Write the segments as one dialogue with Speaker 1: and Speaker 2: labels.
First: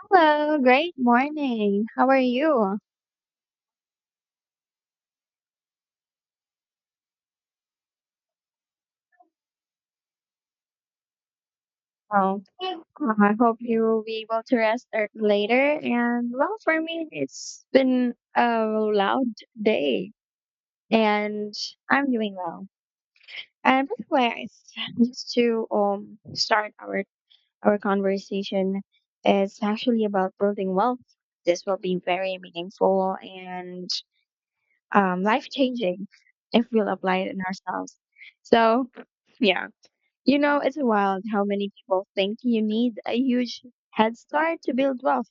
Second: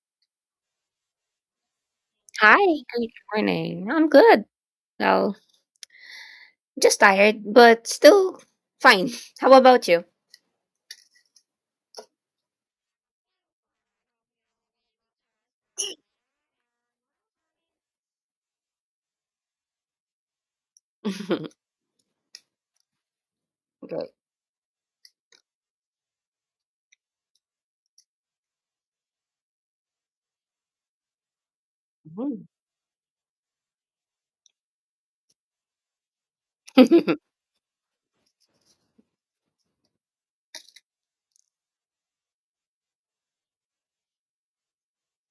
Speaker 1: Hello, great morning. How are
Speaker 2: Hi,
Speaker 1: you?
Speaker 2: good morning. I'm good. Well, just tired, but still fine. How about you?
Speaker 1: Oh, I hope you will be able to later. And well, for me, it's been a loud day, and I'm doing well. And by the
Speaker 2: Good.
Speaker 1: way, just to start our conversation, it's actually about building wealth. This will be very
Speaker 2: Mhm.
Speaker 1: meaningful and life changing if we'll apply it in ourselves. So, yeah. You know, it's wild how many people think you need a huge head start to build wealth.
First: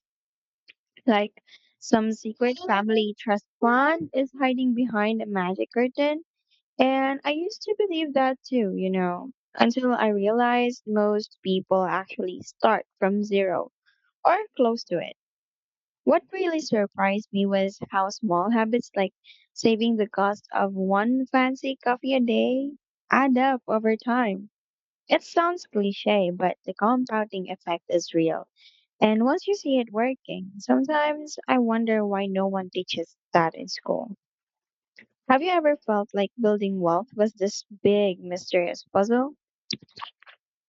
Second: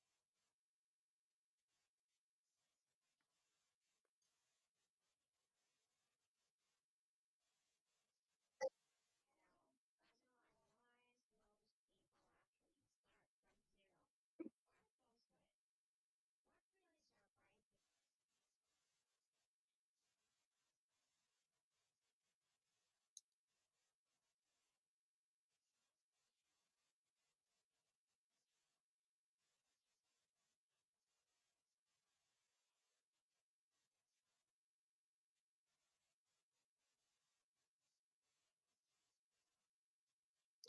Speaker 1: Like some secret family trust fund is hiding behind a magic curtain. And I used to believe that too, you know, until I realized most people actually start from zero or close to it. What really surprised me was how small habits like saving the cost of one fancy coffee a day add up over time. It sounds cliche, but the compounding effect is real. And once you see it working, sometimes I wonder why no one teaches that in school. Have you ever felt like building wealth was this big mysterious puzzle?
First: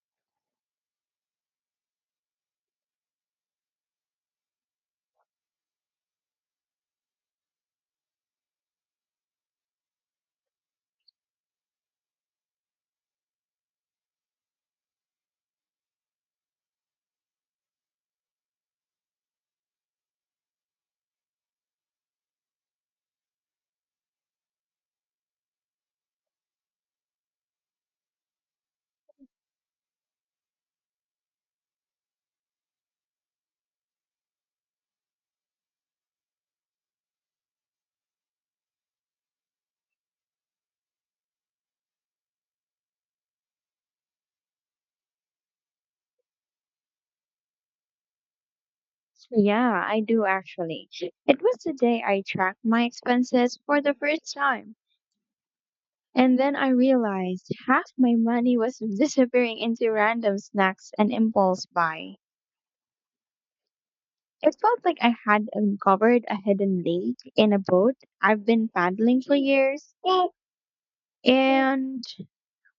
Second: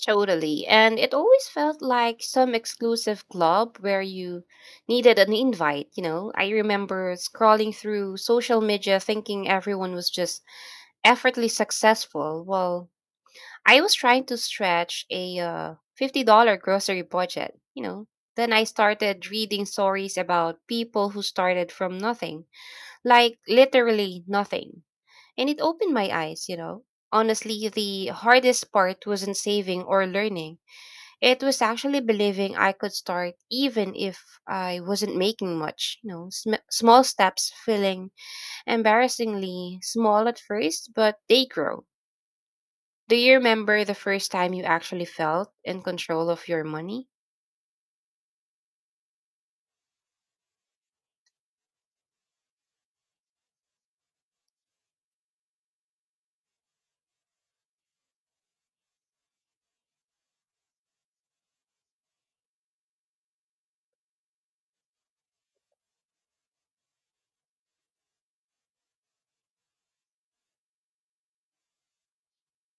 Speaker 2: Totally. And it always felt like some exclusive club where you needed an invite, you know. I remember scrolling through social media thinking everyone was just effortlessly successful, while I was trying to stretch a $50 grocery budget, you know. Then I started reading stories about people who started from nothing, like literally nothing. And it opened my eyes, you know. Honestly, the hardest part wasn't saving or learning. It was actually believing I could start even if I wasn't making much, you know. Small steps feeling embarrassingly small at first, but they grow. Do you remember the first time you actually felt in control of your money?
Speaker 1: Yeah, I do actually. It was the day I tracked my expenses for the first time. And then I realized half my money was disappearing into random snacks and impulse buy. It felt like I had uncovered a hidden lake in a boat I've been paddling for years. And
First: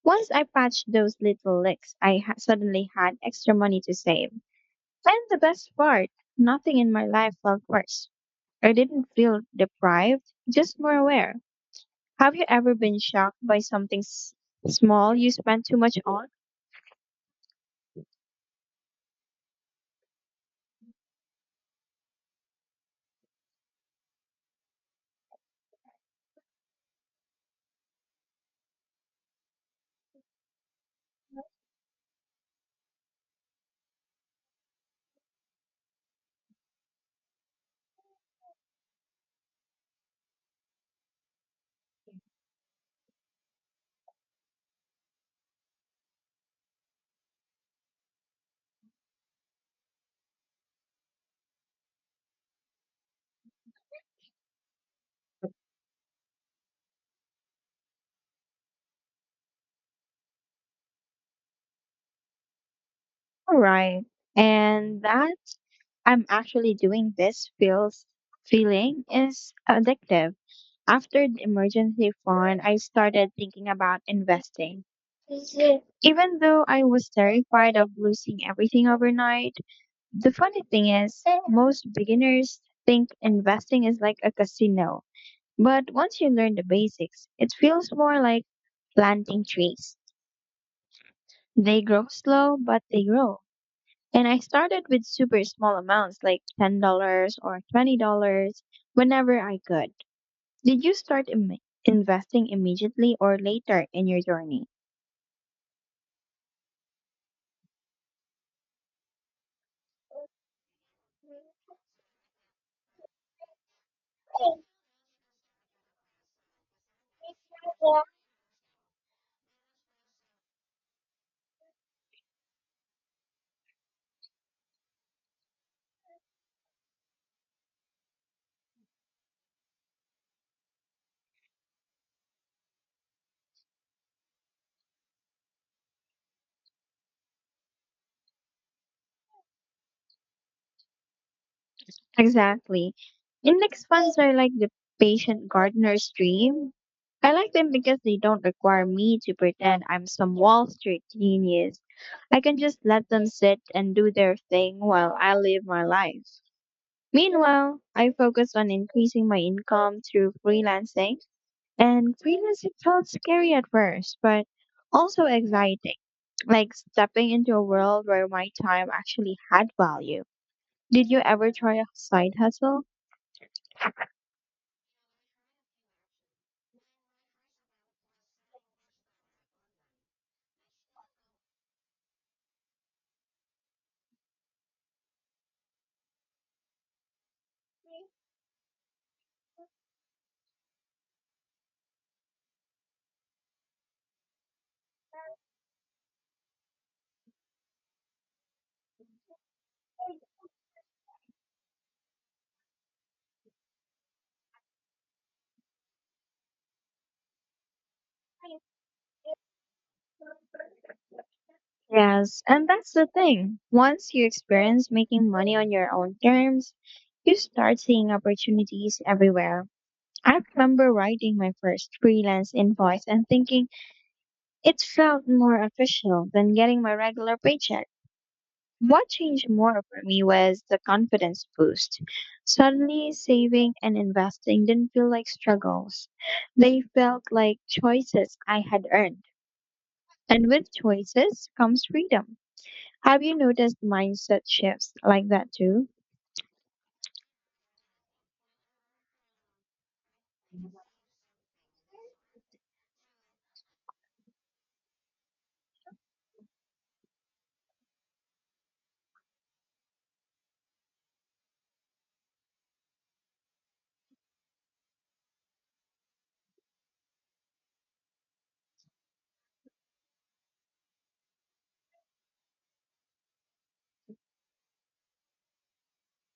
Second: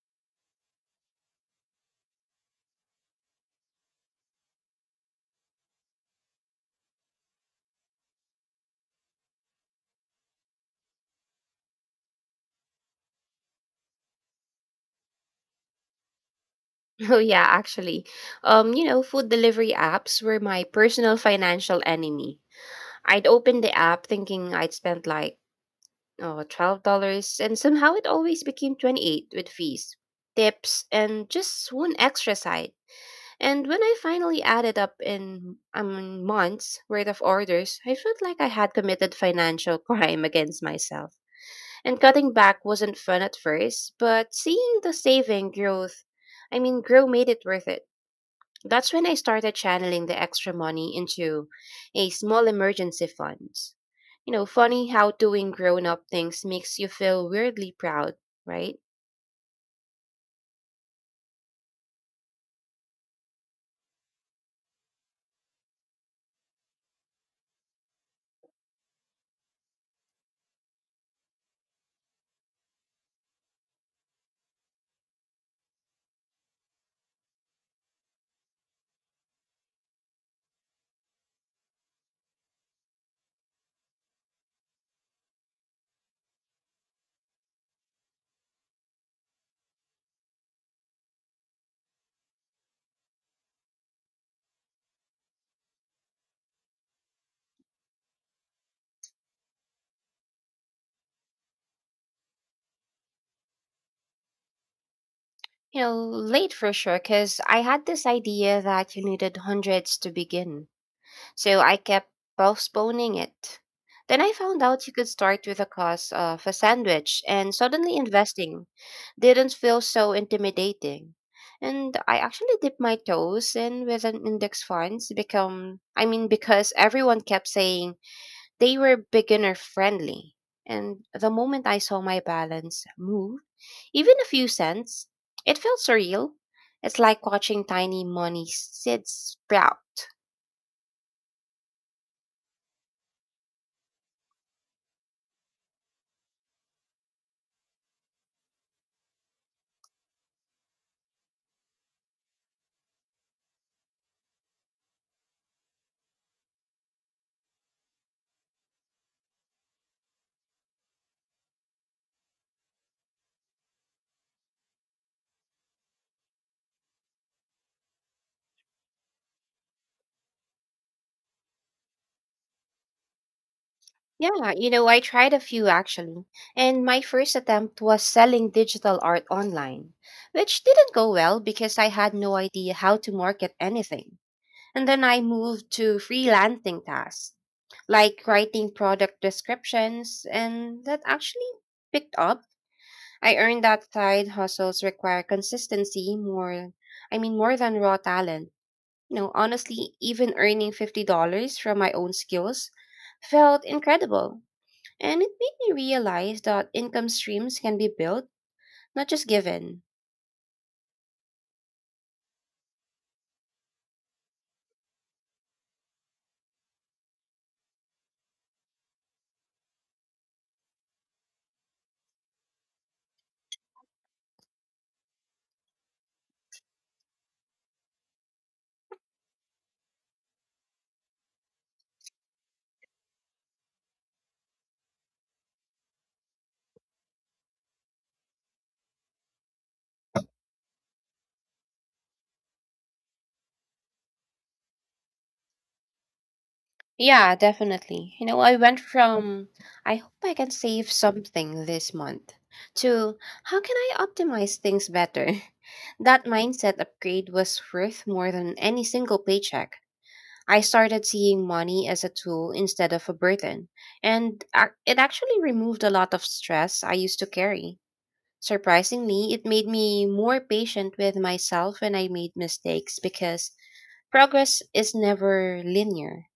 Speaker 1: once I patched those little licks, suddenly had extra money to save. And the best part, nothing in my life felt worse. I didn't feel deprived, just more aware. Have you ever been shocked by small you spent too much on?
Speaker 2: Oh yeah, actually. You know, food delivery apps were my personal financial enemy. I'd open the app thinking I'd spent like oh, $12 and somehow it always became 28 with fees, tips, and just one extra side. And when I finally added up in months worth of orders, I felt like I had committed financial crime against myself. And cutting back wasn't fun at first, but seeing the saving grow made it worth it. That's when I started channeling the extra money into a small emergency fund. You know, funny how doing grown up things makes you feel weirdly proud, right?
Speaker 1: All right. And that I'm actually doing this feels feeling is addictive. After the emergency fund, I started thinking about investing. Even though I was terrified of losing everything overnight, the funny thing is, most beginners think investing is like a casino. But once you learn the basics, it feels more like planting trees. They grow slow, but they grow. And I started with super small amounts like $10 or $20 whenever I could. Did you start investing immediately or later in your journey?
Speaker 2: You know, late for sure, because I had this idea that you needed hundreds to begin. So I kept postponing it. Then I found out you could start with the cost of a sandwich, and suddenly
Speaker 1: Yeah.
Speaker 2: investing didn't feel so intimidating. And I actually dipped my toes in with an index funds become I mean because everyone kept saying they were beginner friendly. And the moment I saw my balance move, even a few cents, it felt surreal. It's like watching tiny money seeds sprout.
Speaker 1: Exactly. Index funds are like the patient gardener's dream. I like them because they don't require me to pretend I'm some Wall Street genius. I can just let them sit and do their thing while I live my life. Meanwhile, I focus on increasing my income through freelancing. And freelancing felt scary at first, but also exciting, like stepping into a world where my time actually had value. Did you ever try a side hustle?
Speaker 2: Yeah, you know, I tried a few actually, and my first attempt was selling digital art online, which didn't go well because I had no idea how to market anything. And then I moved to freelancing tasks, like writing product descriptions, and that actually picked up. I earned that side hustles require consistency more, I mean, more than raw talent. You know, honestly, even earning $50 from my own skills felt incredible, and it made me realize that income streams can be built, not just given.
Speaker 1: Yes, and that's the thing. Once you experience making money on your own terms, you start seeing opportunities everywhere. I remember writing my first freelance invoice and thinking it felt more official than getting my regular paycheck. What changed more for me was the confidence boost. Suddenly, saving and investing didn't feel like struggles. They felt like choices I had earned. And with choices comes freedom. Have you noticed mindset shifts like that too?
Speaker 2: Yeah, definitely. You know, I went from "I hope I can save something this month" to "how can I optimize things better?" That mindset upgrade was worth more than any single paycheck. I started seeing money as a tool instead of a burden, and it actually removed a lot of stress I used to carry. Surprisingly, it made me more patient with myself when I made mistakes because progress is never linear.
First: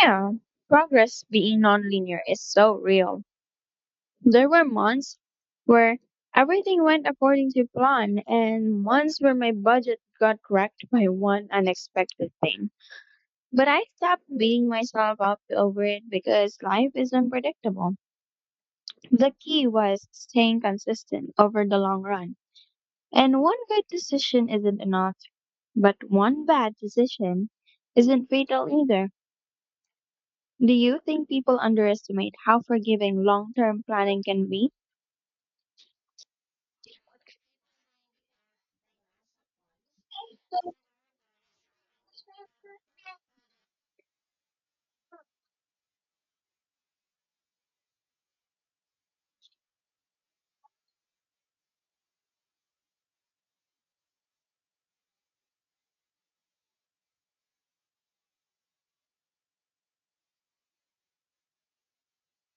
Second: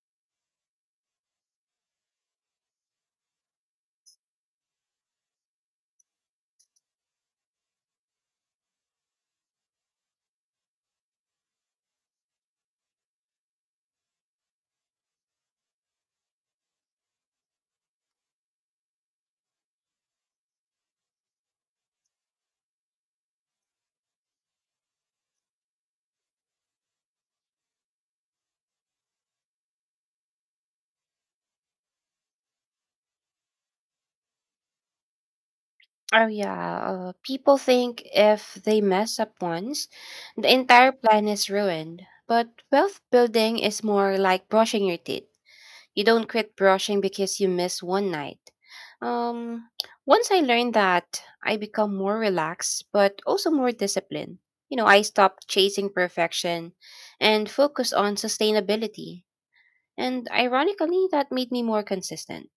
Speaker 1: Yeah, progress being nonlinear is so real. There were months where everything went according to plan, and months where my budget got wrecked by one unexpected thing. But I stopped beating myself up over it because life is unpredictable. The key was staying consistent over the long run. And one good decision isn't enough, but one bad decision isn't fatal either. Do you think people underestimate how forgiving long term planning can be?
Speaker 2: Oh, yeah. People think if they mess up once, the entire plan is ruined. But wealth building is more like brushing your teeth. You don't quit brushing because you miss one night. Um, Once I learned that, I become more relaxed, but also more disciplined. You know, I stopped chasing perfection and focus on sustainability. And ironically, that made me more consistent.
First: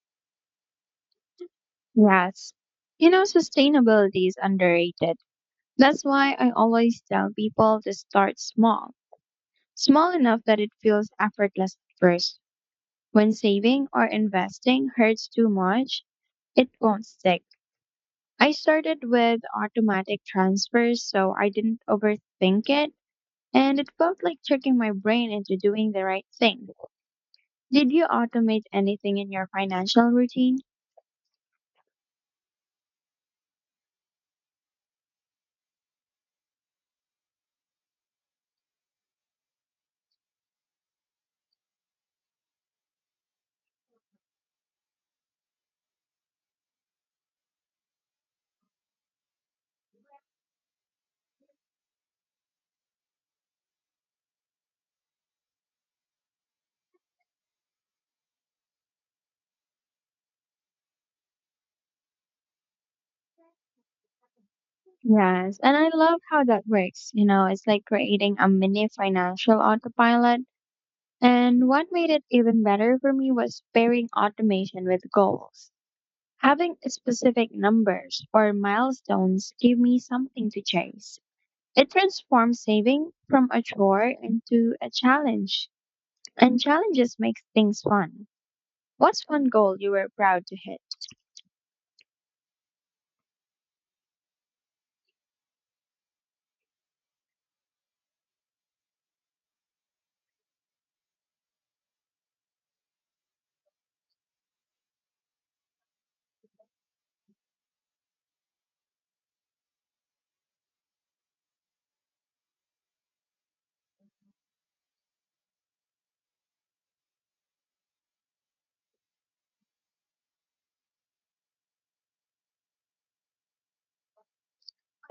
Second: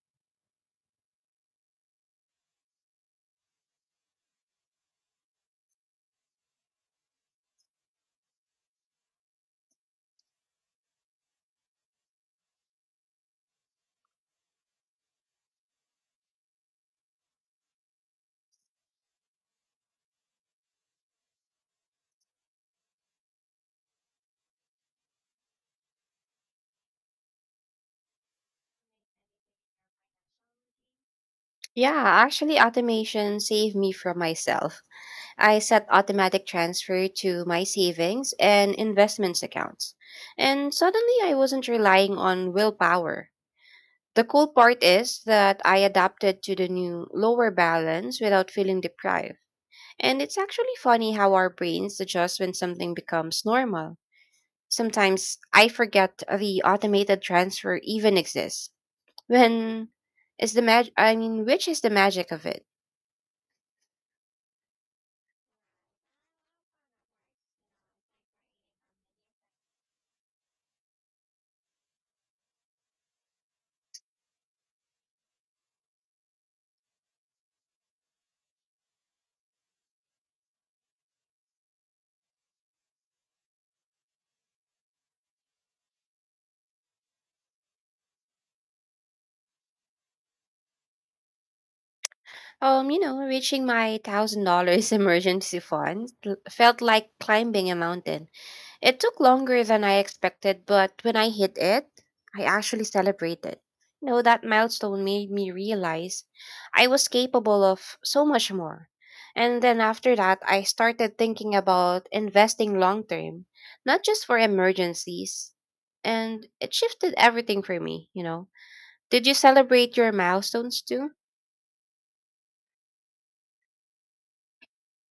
Speaker 1: Yes. You know, sustainability is underrated. That's why I always tell people to start small, small enough that it feels effortless at first. When saving or investing hurts too much, it won't stick. I started with automatic transfers so I didn't overthink it, and it felt like tricking my brain into doing the right thing. Did you automate anything in your financial routine?
Speaker 2: Yeah, actually, automation saved me from myself. I set automatic transfer to my savings and investments accounts. And suddenly, I wasn't relying on willpower. The cool part is that I adapted to the new lower balance without feeling deprived. And it's actually funny how our brains adjust when something becomes normal. Sometimes I forget the automated transfer even exists. When is the mag I mean, Which is the magic of it?
Speaker 1: Yes, and I love how that works. You know, it's like creating a mini financial autopilot. And what made it even better for me was pairing automation with goals. Having specific numbers or milestones give me something to chase. It transforms saving from a chore into a challenge, and challenges make things fun. What's one goal you were proud to hit?
Speaker 2: You know, reaching my $1,000 emergency fund felt like climbing a mountain. It took longer than I expected, but when I hit it, I actually celebrated. You know, that milestone made me realize I was capable of so much more. And then after that, I started thinking about investing long term, not just for emergencies. And it shifted everything for me, you know. Did you celebrate your milestones too?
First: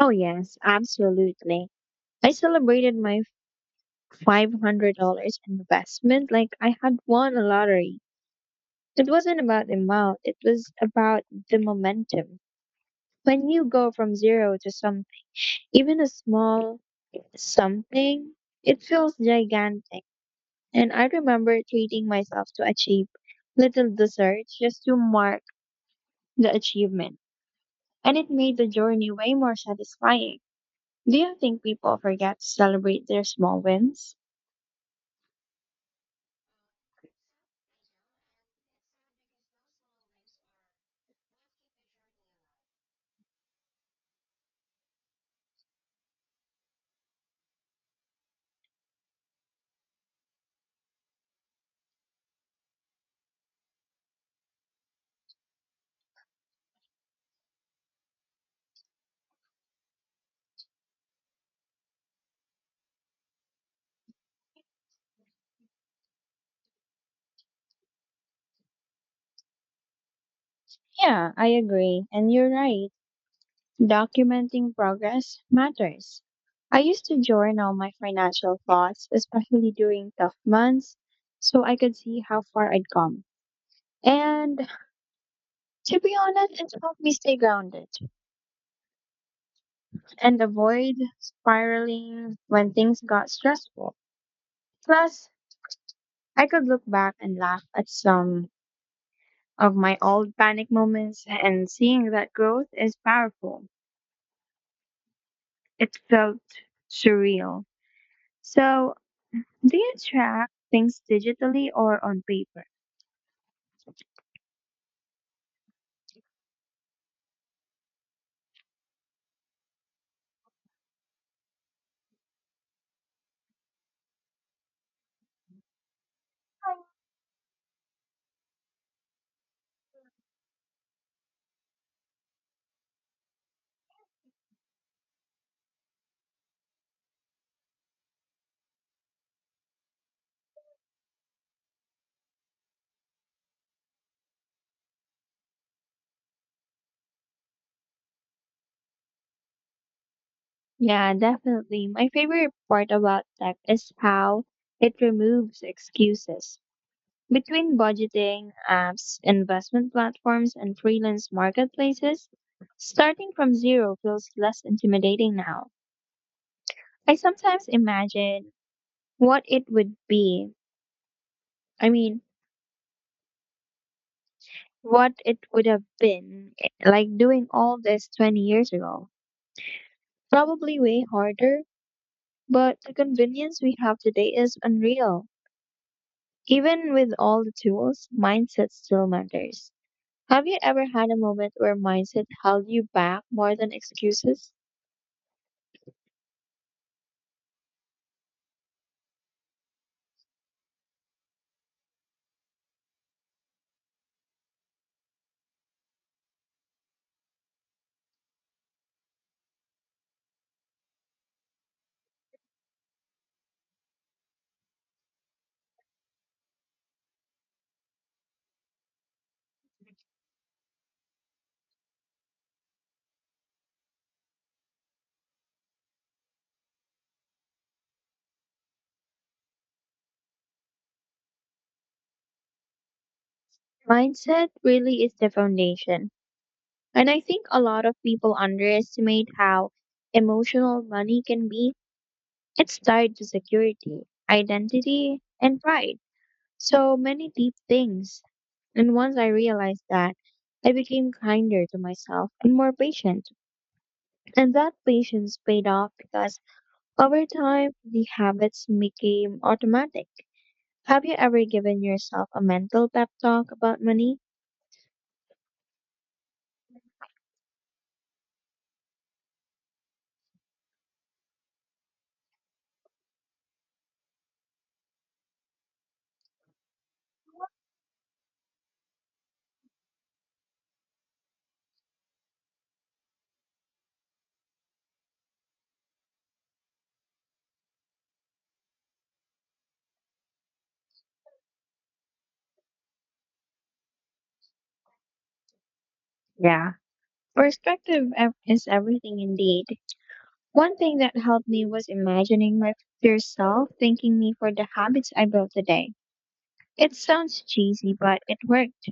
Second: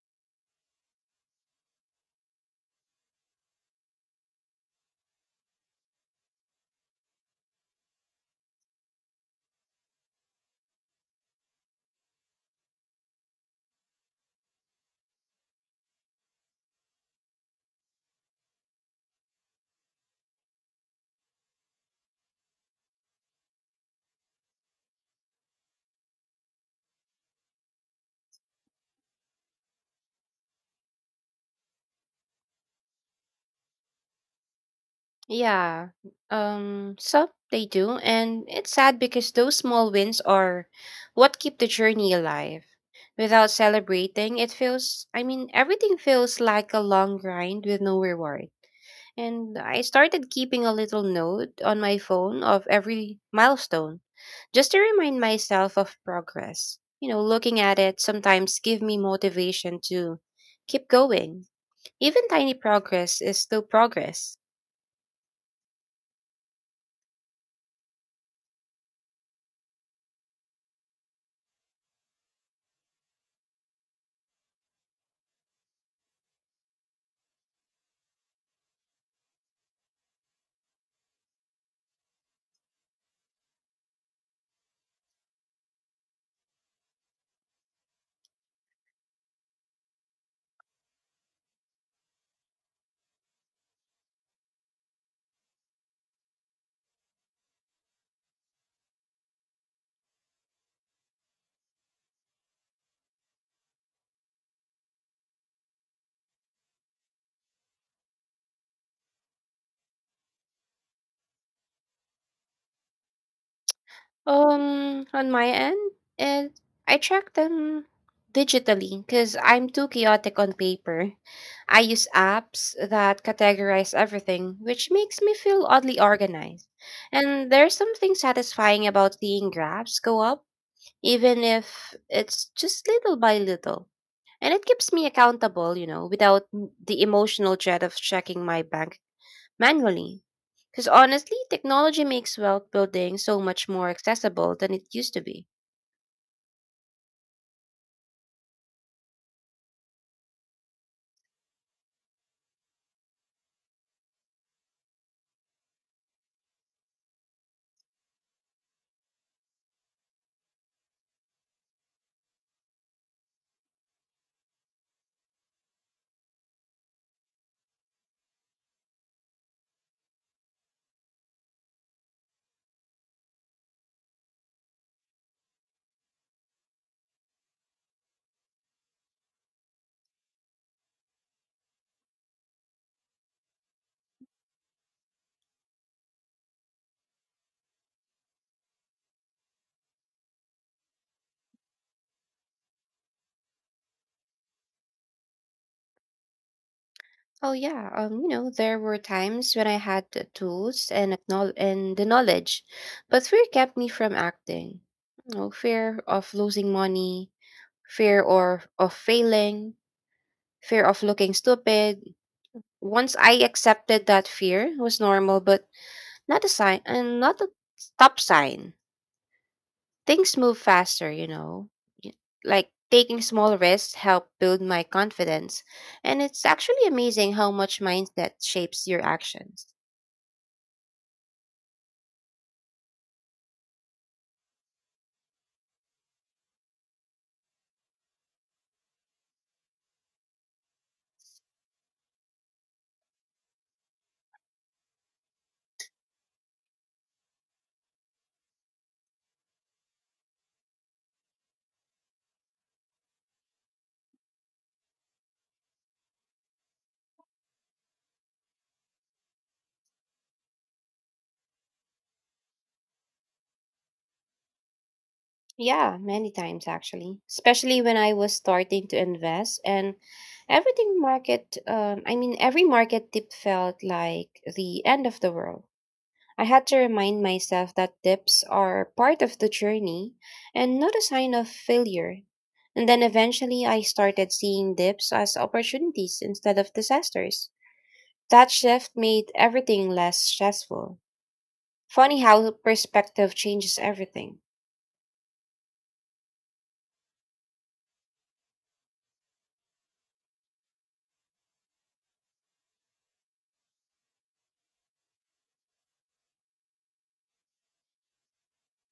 Speaker 1: Oh, yes, absolutely. I celebrated my $500 investment like I had won a lottery. It wasn't about the amount, it was about the momentum. When you go from zero to some, even a small something, it feels gigantic. And I remember treating myself to a cheap little dessert just to mark the achievement. And it made the journey way more satisfying. Do you think people forget to celebrate their small wins?
Speaker 2: Yeah. Some they do, and it's sad because those small wins are what keep the journey alive. Without celebrating, it feels I mean everything feels like a long grind with no reward. And I started keeping a little note on my phone of every milestone just to remind myself of progress. You know, looking at it sometimes give me motivation to keep going. Even tiny progress is still progress.
Speaker 1: Yeah, I agree. And you're right. Documenting progress matters. I used to journal my financial thoughts, especially during tough months, so I could see how far I'd come. And to be honest, it helped me stay grounded and avoid spiraling when things got stressful. Plus, I could look back and laugh at some of my old panic moments, and seeing that growth is powerful. It felt surreal. So, do you track things digitally or on paper?
Speaker 2: On my end, and I track them digitally because I'm too chaotic on paper. I use apps that categorize everything, which makes me feel oddly organized. And there's something satisfying about seeing graphs go up, even if it's just little by little. And it keeps me accountable, you know, without the emotional dread of checking my bank manually. Because honestly, technology makes wealth building so much more accessible than it used to be.
Speaker 1: Yeah, definitely. My favorite part about tech is how it removes excuses. Between budgeting apps, investment platforms, and freelance marketplaces, starting from zero feels less intimidating now. I sometimes imagine what it would be. I mean, what it would have been like doing all this 20 years ago. Probably way harder, but the convenience we have today is unreal. Even with all the tools, mindset still matters. Have you ever had a moment where mindset held you back more than excuses?
Speaker 2: Oh yeah, you know, there were times when I had the tools and the knowledge, but fear kept me from acting. You know, fear of losing money, fear or of failing, fear of looking stupid. Once I accepted that fear was normal, but not a sign and not a stop sign, things move faster, you know. Y- Like taking small risks help build my confidence, and it's actually amazing how much mindset shapes your actions.
Speaker 1: Mindset really is the foundation. And I think a lot of people underestimate how emotional money can be. It's tied to security, identity, and pride. So many deep things. And once I realized that, I became kinder to myself and more patient. And that patience paid off because over time, the habits became automatic. Have you ever given yourself a mental pep talk about money?
Speaker 2: Yeah, many times actually, especially when I was starting to invest and every market dip felt like the end of the world. I had to remind myself that dips are part of the journey and not a sign of failure. And then eventually I started seeing dips as opportunities instead of disasters. That shift made everything less stressful. Funny how perspective changes everything.
Speaker 1: Yeah, Perspective is everything indeed. One thing that helped me was imagining my future self thanking me for the habits I built today. It sounds cheesy, but it worked.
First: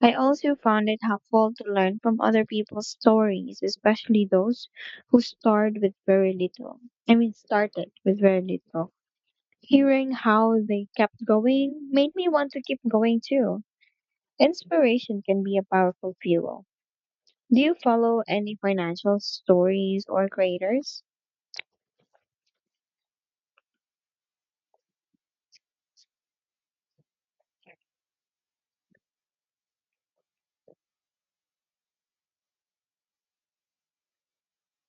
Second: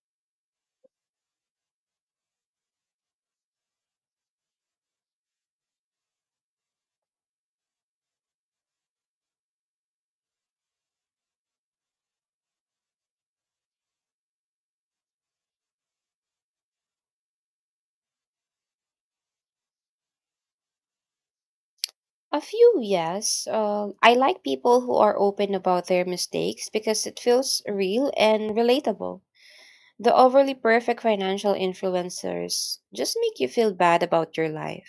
Speaker 1: I also found it helpful to learn from other people's stories, especially those who started with very little. I mean, started with very little. Hearing how they kept going made me want to keep going too. Inspiration can be a powerful fuel. Do you follow any financial stories or creators?
Speaker 2: A few, yes. I like people who are open about their mistakes because it feels real and relatable. The overly perfect financial influencers just make you feel bad about your life.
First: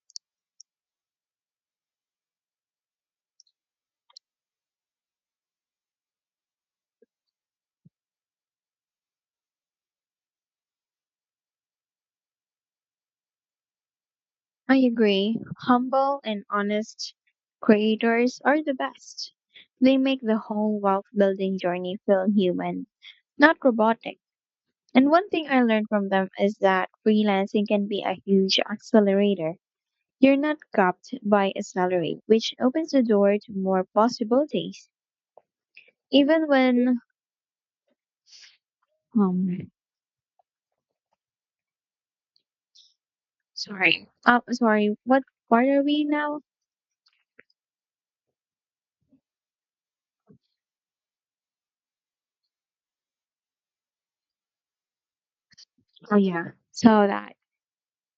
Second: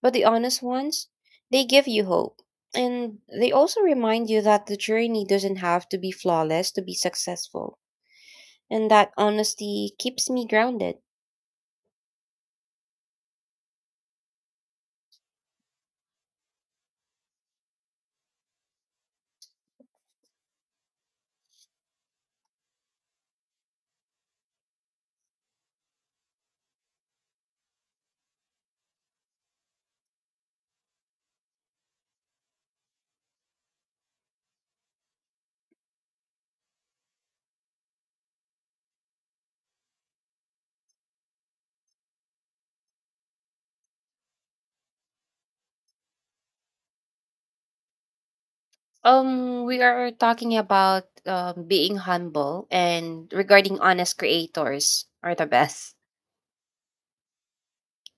Speaker 2: But the honest ones, they give you hope. And they also remind you that the journey doesn't have to be flawless to be successful. And that honesty keeps me grounded.
Speaker 1: I agree. Humble and honest creators are the best. They make the whole wealth building journey feel human, not robotic. And one thing I learned from them is that freelancing can be a huge accelerator. You're not capped by a salary, which opens the door to more possibilities. Even when, um, sorry, sorry, what part are we now?
Speaker 2: We are talking about being humble and regarding honest creators are the best.
Speaker 1: Oh yeah, so that.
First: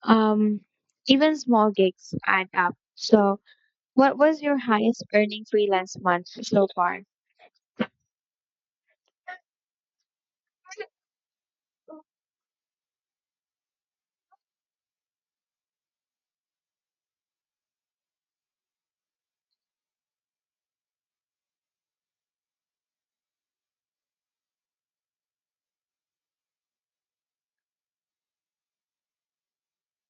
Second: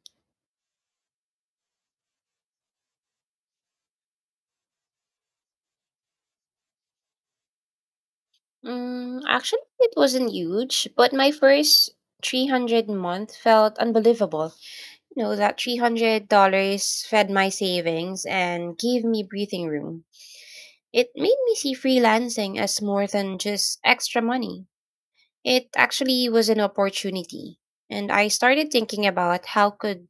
Speaker 1: Um, Even small gigs add up. So, what was your highest earning freelance month so far?
Speaker 2: Mm, actually, it wasn't huge, but my first 300-month felt unbelievable. You know, that $300 fed my savings and gave me breathing room. It made me see freelancing as more than just extra money. It actually was an opportunity. And I started thinking about how could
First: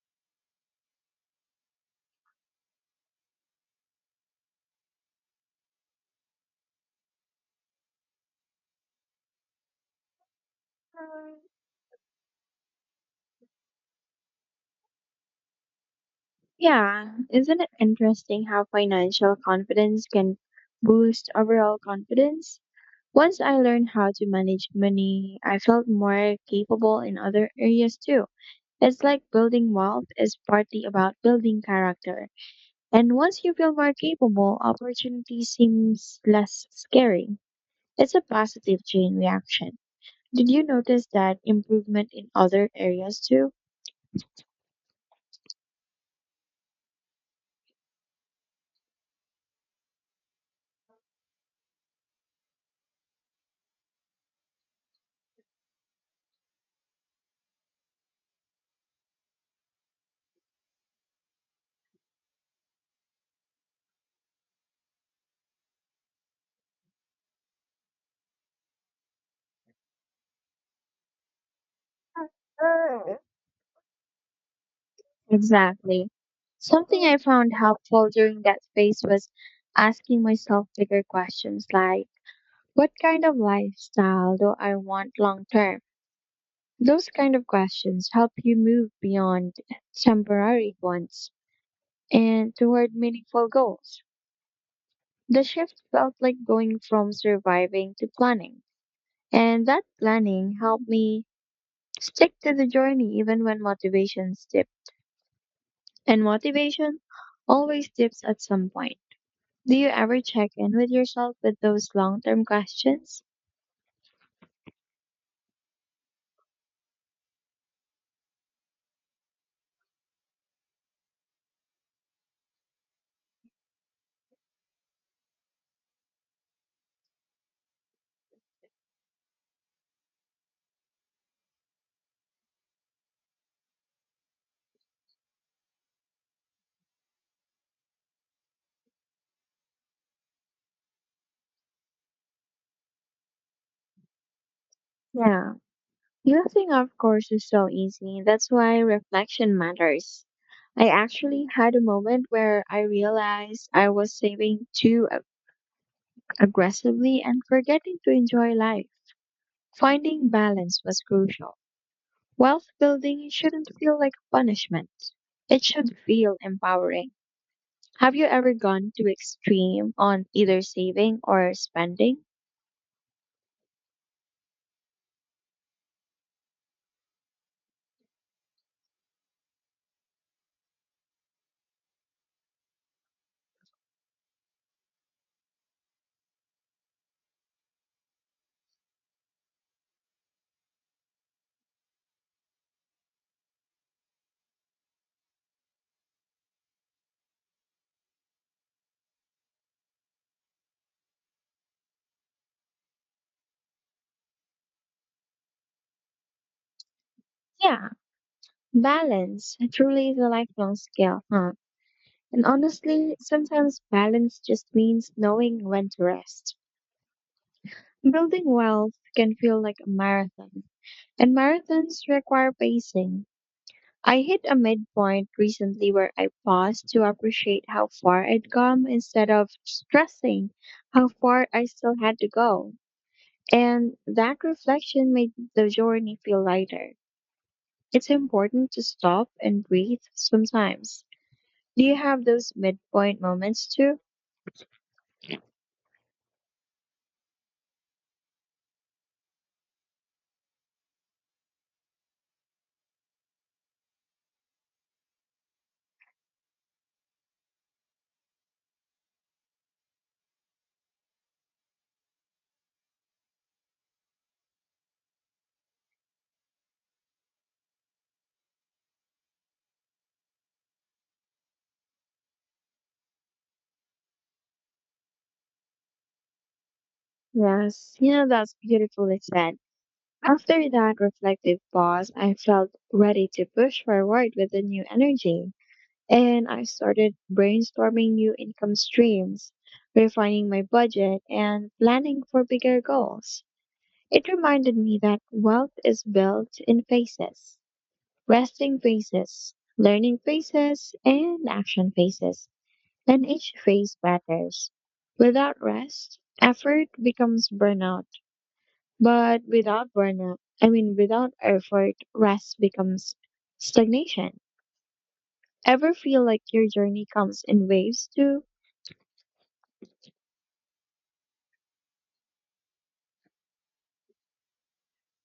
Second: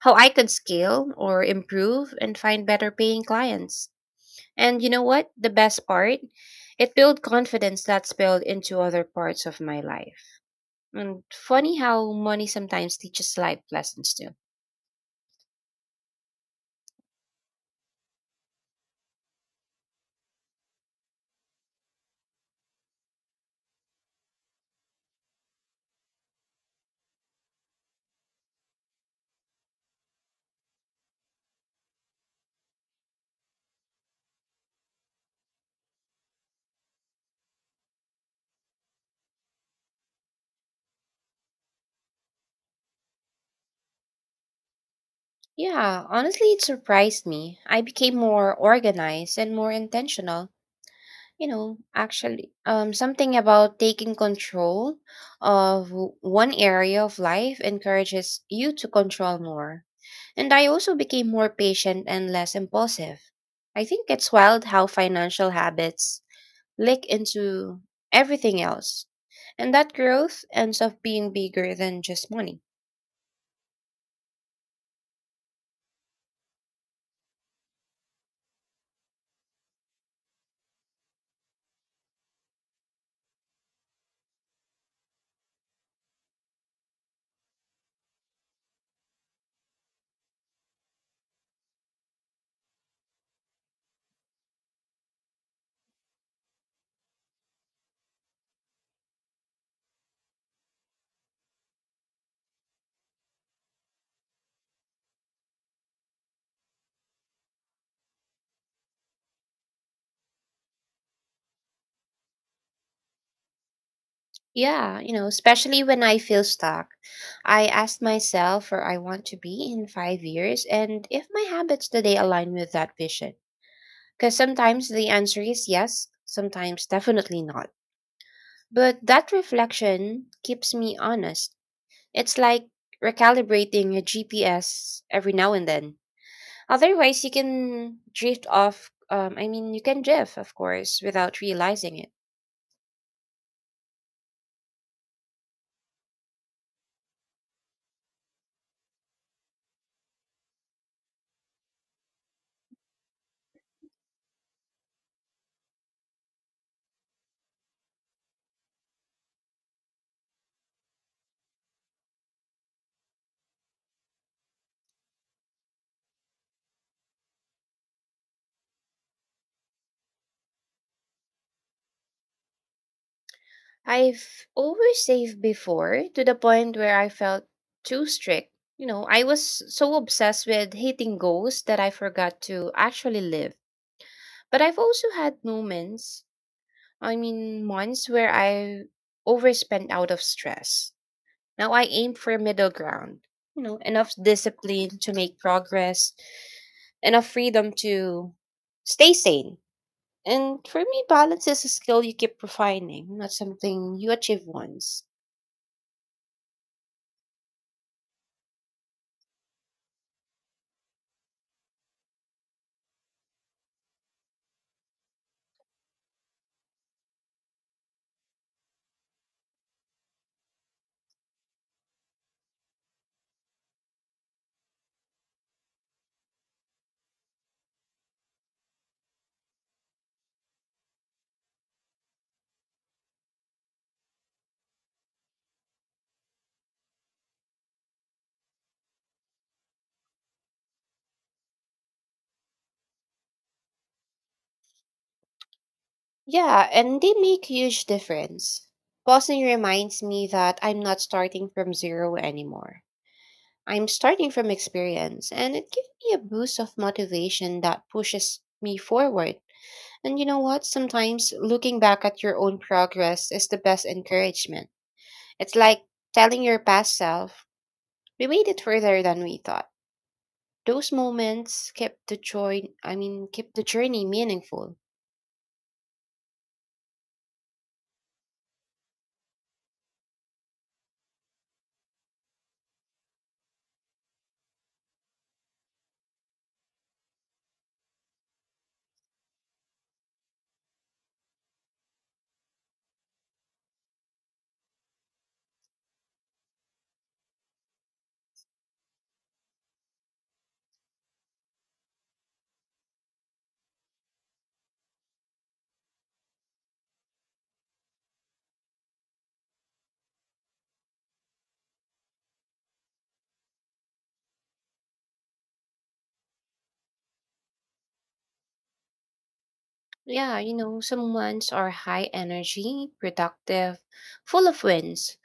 Speaker 2: how I could scale or improve and find better paying clients. And you know what? The best part, it built confidence that spilled into other parts of my life. And funny how money sometimes teaches life lessons too.
Speaker 1: Yeah, isn't it interesting how financial confidence can boost overall confidence? Once I learned how to manage money, I felt more capable in other areas too. It's like building wealth is partly about building character. And once you feel more capable, opportunity seems less scary. It's a positive chain reaction. Did you notice that improvement in other areas too?
Speaker 2: Yeah, honestly, it surprised me. I became more organized and more intentional. You know, actually, something about taking control of one area of life encourages you to control more. And I also became more patient and less impulsive. I think it's wild how financial habits leak into everything else. And that growth ends up being bigger than just money.
Speaker 1: Exactly. Something I found helpful during that phase was asking myself bigger questions like, what kind of lifestyle do I want long term? Those kind of questions help you move beyond temporary ones and toward meaningful goals. The shift felt like going from surviving to planning, and that planning helped me stick to the journey even when motivations dip. And motivation always dips at some point. Do you ever check in with yourself with those long term questions?
Speaker 2: Yeah, you know, especially when I feel stuck. I ask myself where I want to be in 5 years and if my habits today align with that vision. Because sometimes the answer is yes, sometimes definitely not. But that reflection keeps me honest. It's like recalibrating your GPS every now and then. Otherwise, you can drift off. I mean, You can drift, of course, without realizing it.
Speaker 1: Yeah. Nothing, of course, is so easy. That's why reflection matters. I actually had a moment where I realized I was aggressively and forgetting to enjoy life. Finding balance was crucial. Wealth building shouldn't feel like a punishment, it should feel empowering. Have you ever gone to extreme on either saving or spending?
Speaker 2: I've oversaved before to the point where I felt too strict. You know, I was so obsessed with hating goals that I forgot to actually live. But I've also had months where I overspent out of stress. Now I aim for middle ground, you know, enough discipline to make progress, enough freedom to stay sane. And for me, balance is a skill you keep refining, not something you achieve once.
Speaker 1: Yeah, balance truly is a lifelong skill, huh? And honestly, sometimes balance just means knowing when to rest. Building wealth can feel like a marathon, and marathons require pacing. I hit a midpoint recently where I paused to appreciate how far I'd come instead of stressing how far I still had to go. And that reflection made the journey feel lighter. It's important to stop and breathe sometimes. Do you have those midpoint moments too?
Speaker 2: Yeah, and they make huge difference. Pausing reminds me that I'm not starting from zero anymore. I'm starting from experience, and it gives me a boost of motivation that pushes me forward. And you know what? Sometimes looking back at your own progress is the best encouragement. It's like telling your past self, we made it further than we thought. Those moments kept the kept the journey meaningful.
Speaker 1: Yes, you know, that's beautifully said. After that reflective pause, I felt ready to push forward with a new energy. And I started brainstorming new income streams, refining my budget, and planning for bigger goals. It reminded me that wealth is built in phases. Resting phases, learning phases, and action phases, and each phase matters. Without rest, effort becomes burnout, but without burnout, I mean, without effort, rest becomes stagnation. Ever feel like your journey comes in waves too?
Speaker 2: Yeah, you know, some ones are high energy, productive, full of wins.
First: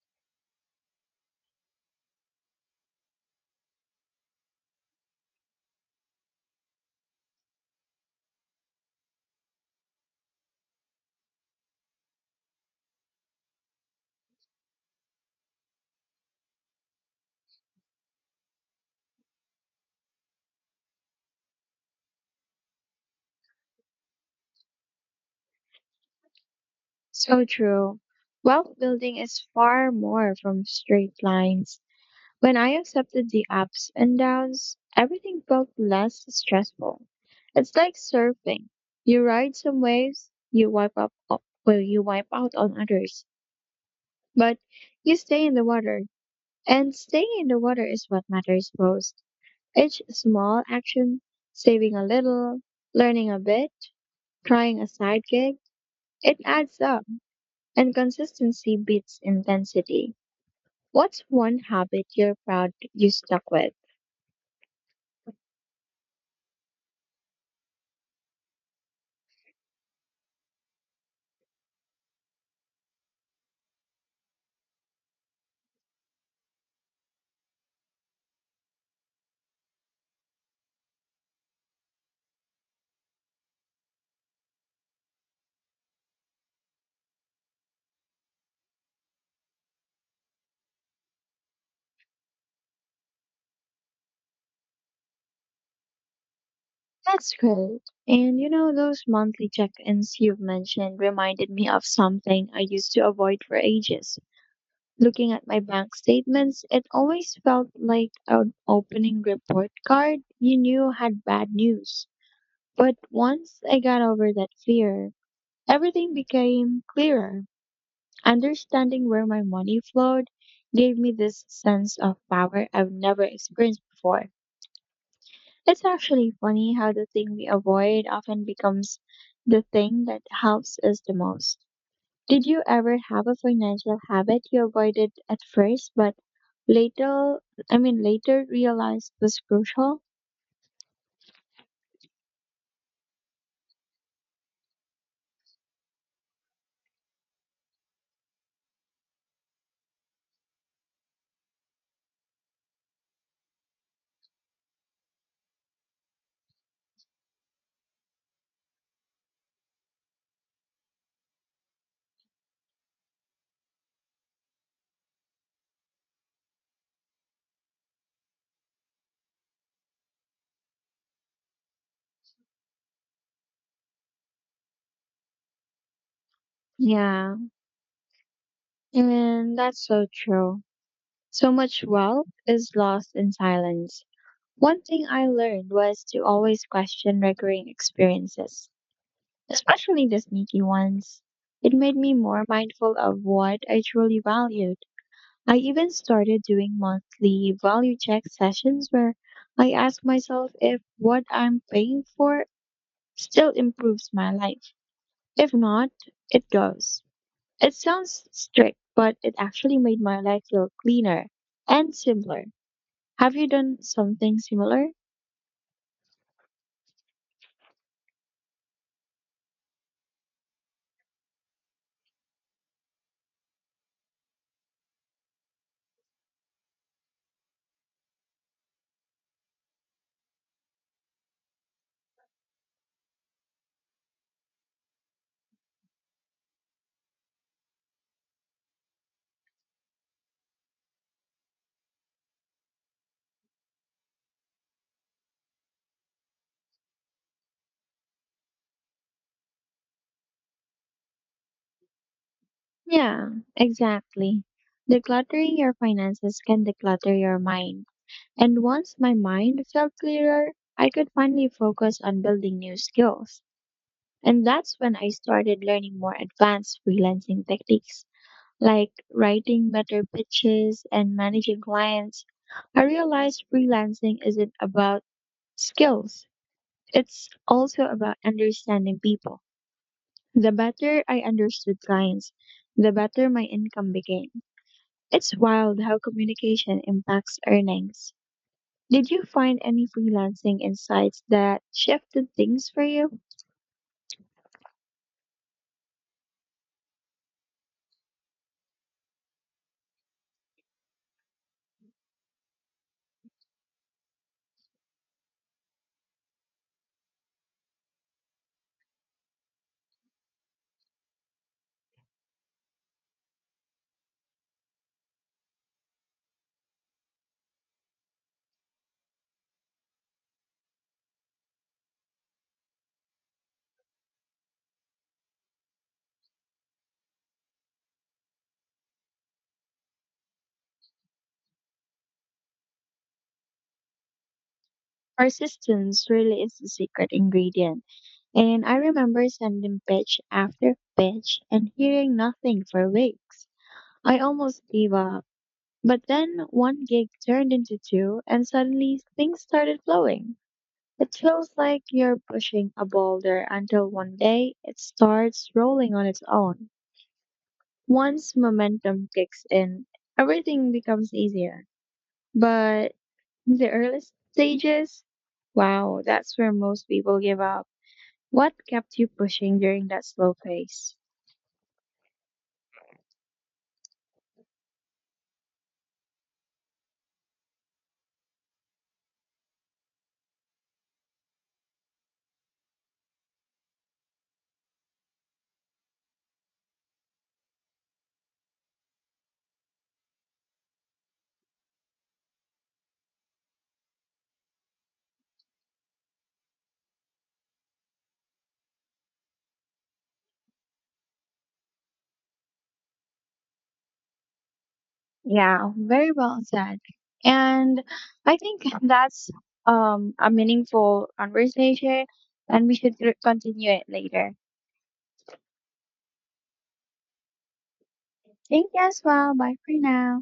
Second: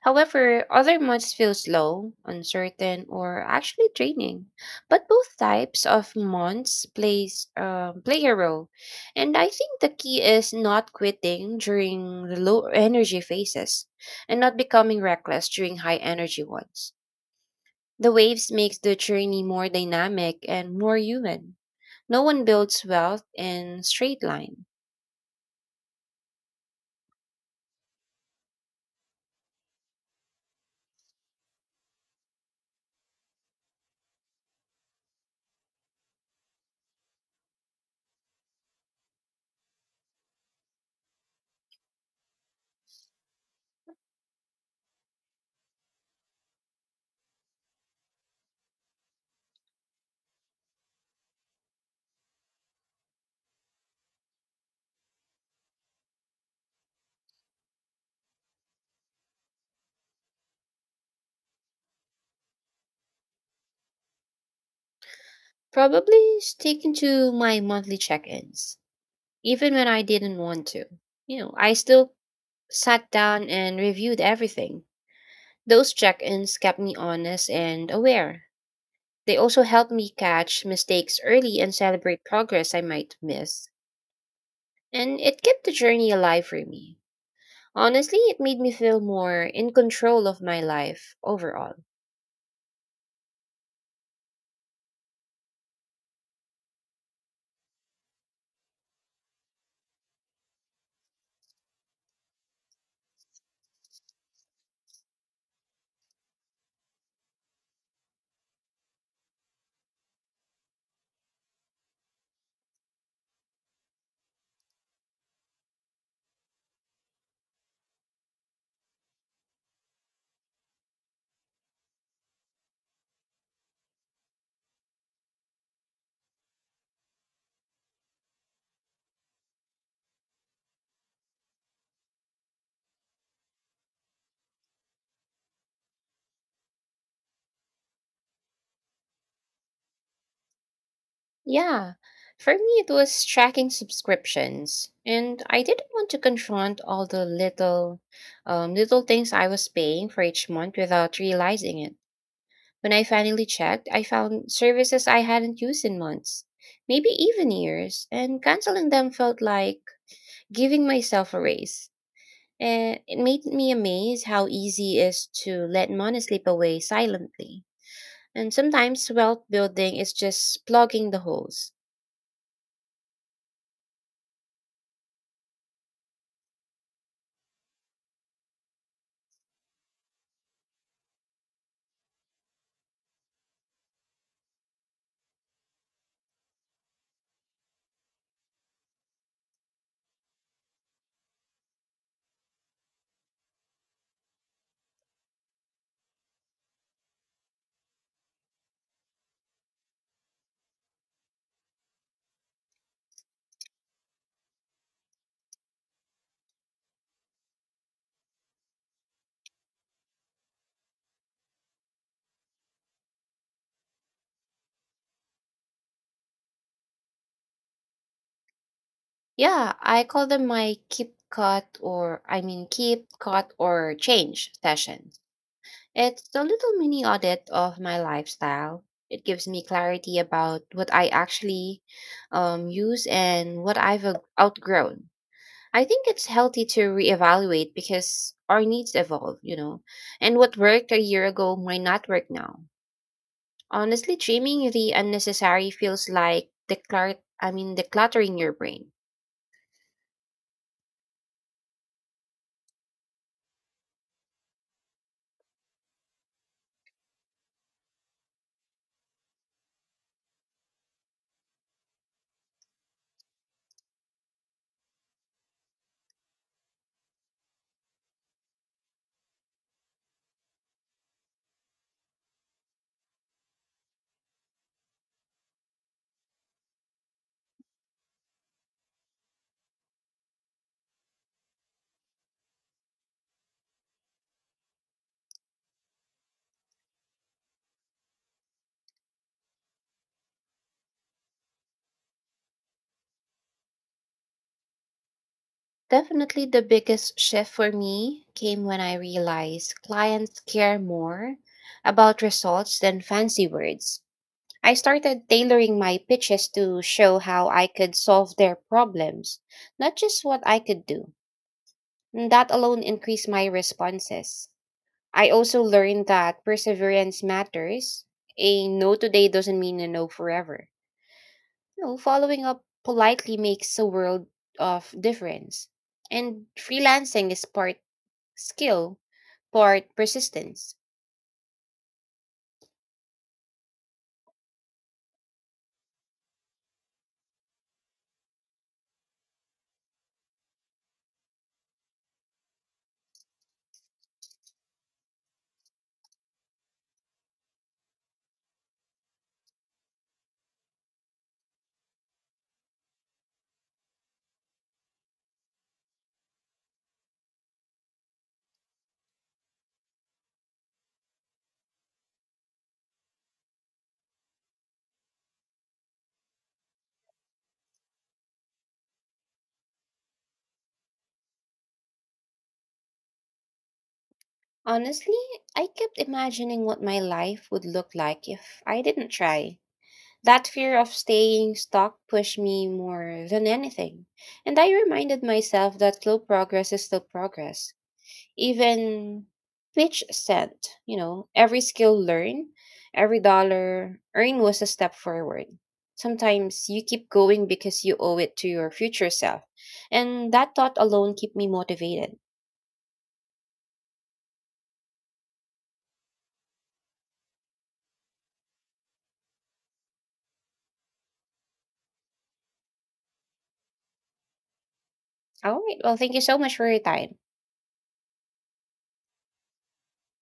Speaker 2: However, other months feel slow, uncertain, or actually draining. But both types of months play a role, and I think the key is not quitting during the low energy phases, and not becoming reckless during high energy ones. The waves makes the journey more dynamic and more human. No one builds wealth in straight line.
Speaker 1: So true. Wealth building is far more from straight lines. When I accepted the ups and downs, everything felt less stressful. It's like surfing. You ride some waves, you wipe up o- well, you wipe out on others, but you stay in the water. And staying in the water is what matters most. Each small action, saving a little, learning a bit, trying a side gig, it adds up. And consistency beats intensity. What's one habit you're proud you stuck with?
Speaker 2: Probably sticking to my monthly check ins, even when I didn't want to. You know, I still sat down and reviewed everything. Those check ins kept me honest and aware. They also helped me catch mistakes early and celebrate progress I might miss. And it kept the journey alive for me. Honestly, it made me feel more in control of my life overall.
Speaker 1: That's great. And you know, those monthly check-ins you've mentioned reminded me of something I used to avoid for ages. Looking at my bank statements, it always felt like an opening report card you knew had bad news. But once I got over that fear, everything became clearer. Understanding where my money flowed gave me this sense of power I've never experienced before. It's actually funny how the thing we avoid often becomes the thing that helps us the most. Did you ever have a financial habit you avoided at first, but later, later realized was crucial?
Speaker 2: Yeah, for me it was tracking subscriptions, and I didn't want to confront all the little things I was paying for each month without realizing it. When I finally checked, I found services I hadn't used in months, maybe even years, and canceling them felt like giving myself a raise. And it made me amazed how easy it is to let money slip away silently. And sometimes wealth building is just plugging the holes.
Speaker 1: Yeah, and that's so true. So much wealth is lost in silence. One thing I learned was to always question recurring experiences, especially the sneaky ones. It made me more mindful of what I truly valued. I even started doing monthly value check sessions where I ask myself if what I'm paying for still improves my life. If not, it goes. It sounds strict, but it actually made my life feel cleaner and simpler. Have you done something similar?
Speaker 2: Yeah, I call them my keep cut or change sessions. It's a little mini audit of my lifestyle. It gives me clarity about what I actually use and what I've outgrown. I think it's healthy to reevaluate because our needs evolve, you know, and what worked a year ago might not work now. Honestly, trimming the unnecessary feels like decluttering your brain.
Speaker 1: Yeah, exactly. Decluttering your finances can declutter your mind. And once my mind felt clearer, I could finally focus on building new skills. And that's when I started learning more advanced freelancing techniques, like writing better pitches and managing clients. I realized freelancing isn't about skills, it's also about understanding people. The better I understood clients, the better my income became. It's wild how communication impacts earnings. Did you find any freelancing insights that shifted things for you?
Speaker 2: Definitely, the biggest shift for me came when I realized clients care more about results than fancy words. I started tailoring my pitches to show how I could solve their problems, not just what I could do. And that alone increased my responses. I also learned that perseverance matters. A no today doesn't mean a no forever. You know, following up politely makes a world of difference. And freelancing is part skill, part persistence.
Speaker 1: Persistence really is the secret ingredient. And I remember sending pitch after pitch and hearing nothing for weeks. I almost gave up. But then one gig turned into two, and suddenly things started flowing. It feels like you're pushing a boulder until one day it starts rolling on its own. Once momentum kicks in, everything becomes easier. But in the early stages, wow, that's where most people give up. What kept you pushing during that slow phase?
Speaker 2: Honestly, I kept imagining what my life would look like if I didn't try. That fear of staying stuck pushed me more than anything. And I reminded myself that slow progress is still progress. Even pitch cent, you know, every skill learned, every dollar earned was a step forward. Sometimes you keep going because you owe it to your future self. And that thought alone kept me motivated.
Speaker 1: Yeah, very well said. And I think that's a meaningful conversation and we should continue it later.
Speaker 2: All right. Well, thank you so much for your time.
Speaker 1: Thank you as well. Bye for now.